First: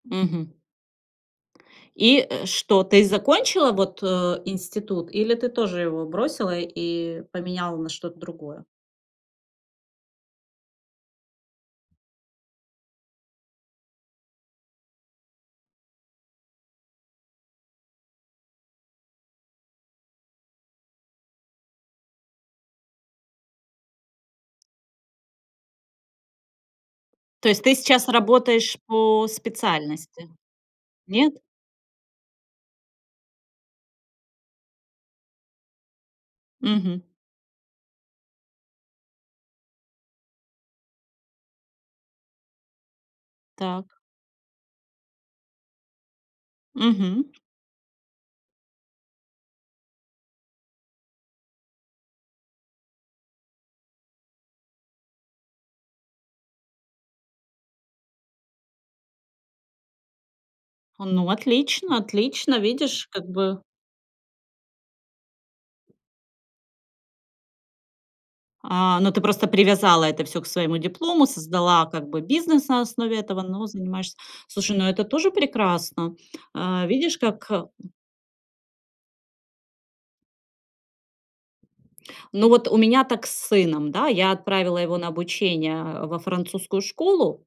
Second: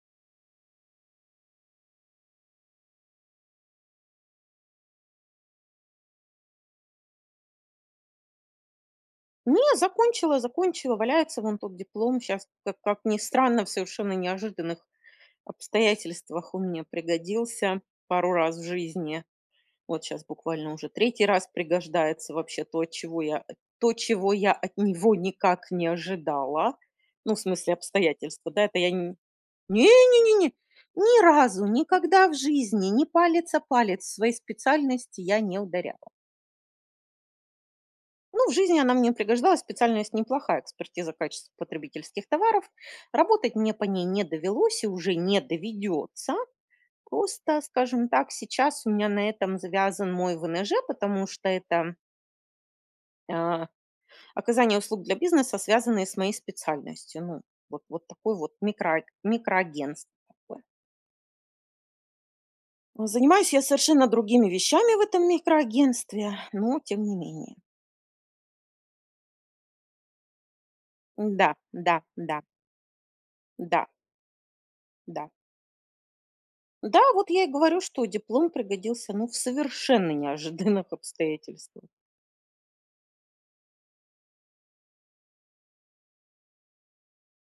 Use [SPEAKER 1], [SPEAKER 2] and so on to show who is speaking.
[SPEAKER 1] Мгм. И, э, что, ты закончила вот, э, институт или ты тоже его бросила и поменяла на что-то другое?
[SPEAKER 2] Не, закончила, закончила, валяется вон тот диплом. Щас ка как ни странно, в совершенно неожиданных обстоятельствах он мне пригодился пару раз в жизни. Вот щас буквально уже третий раз пригождается вообще то, чего я то чего я от него никак не ожидала. Ну, в
[SPEAKER 1] То есть ты
[SPEAKER 2] смысле
[SPEAKER 1] сейчас
[SPEAKER 2] обстоятельства, да
[SPEAKER 1] работаешь
[SPEAKER 2] это я Н
[SPEAKER 1] по специальности,
[SPEAKER 2] не-не-не, ни
[SPEAKER 1] нет?
[SPEAKER 2] разу никогда в жизни ни палец о палец в своей специальности я не ударяла.
[SPEAKER 1] Мгм.
[SPEAKER 2] Ну, в жизни она мне пригождалась, специальность неплохая- экспертиза качества потребительских товаров. Работать мне по
[SPEAKER 1] Так.
[SPEAKER 2] ней не довелось и уже не доведётся.
[SPEAKER 1] Мгм.
[SPEAKER 2] Просто, скажем так, сейчас у меня на этом завязан мой ВНЖ, потому что это а оказание услуг для бизнеса, связанные с моей специальностью. Ну вот вот такое вот микро микроагентство такое.
[SPEAKER 1] Ну, отлично отлично, видишь, как
[SPEAKER 2] Занимаюсь
[SPEAKER 1] бы.
[SPEAKER 2] я совершенно другими вещами в этом микроагентстве, но тем не менее.
[SPEAKER 1] А, ну, ты просто привязала это всё к своему диплому,
[SPEAKER 2] Да,
[SPEAKER 1] создала
[SPEAKER 2] да,
[SPEAKER 1] как бы
[SPEAKER 2] да.
[SPEAKER 1] бизнес на основе этого, но
[SPEAKER 2] Да.
[SPEAKER 1] занимаешься Слушай, ну, это тоже
[SPEAKER 2] Да.
[SPEAKER 1] прекрасно. А,
[SPEAKER 2] Да.
[SPEAKER 1] видишь,
[SPEAKER 2] Вот я и
[SPEAKER 1] как
[SPEAKER 2] говорю, что диплом пригодился, ну, в совершенно неожиданных обстоятельствах.
[SPEAKER 1] Ну, вот у меня так с сыном, да, я отправила его на обучение во французскую школу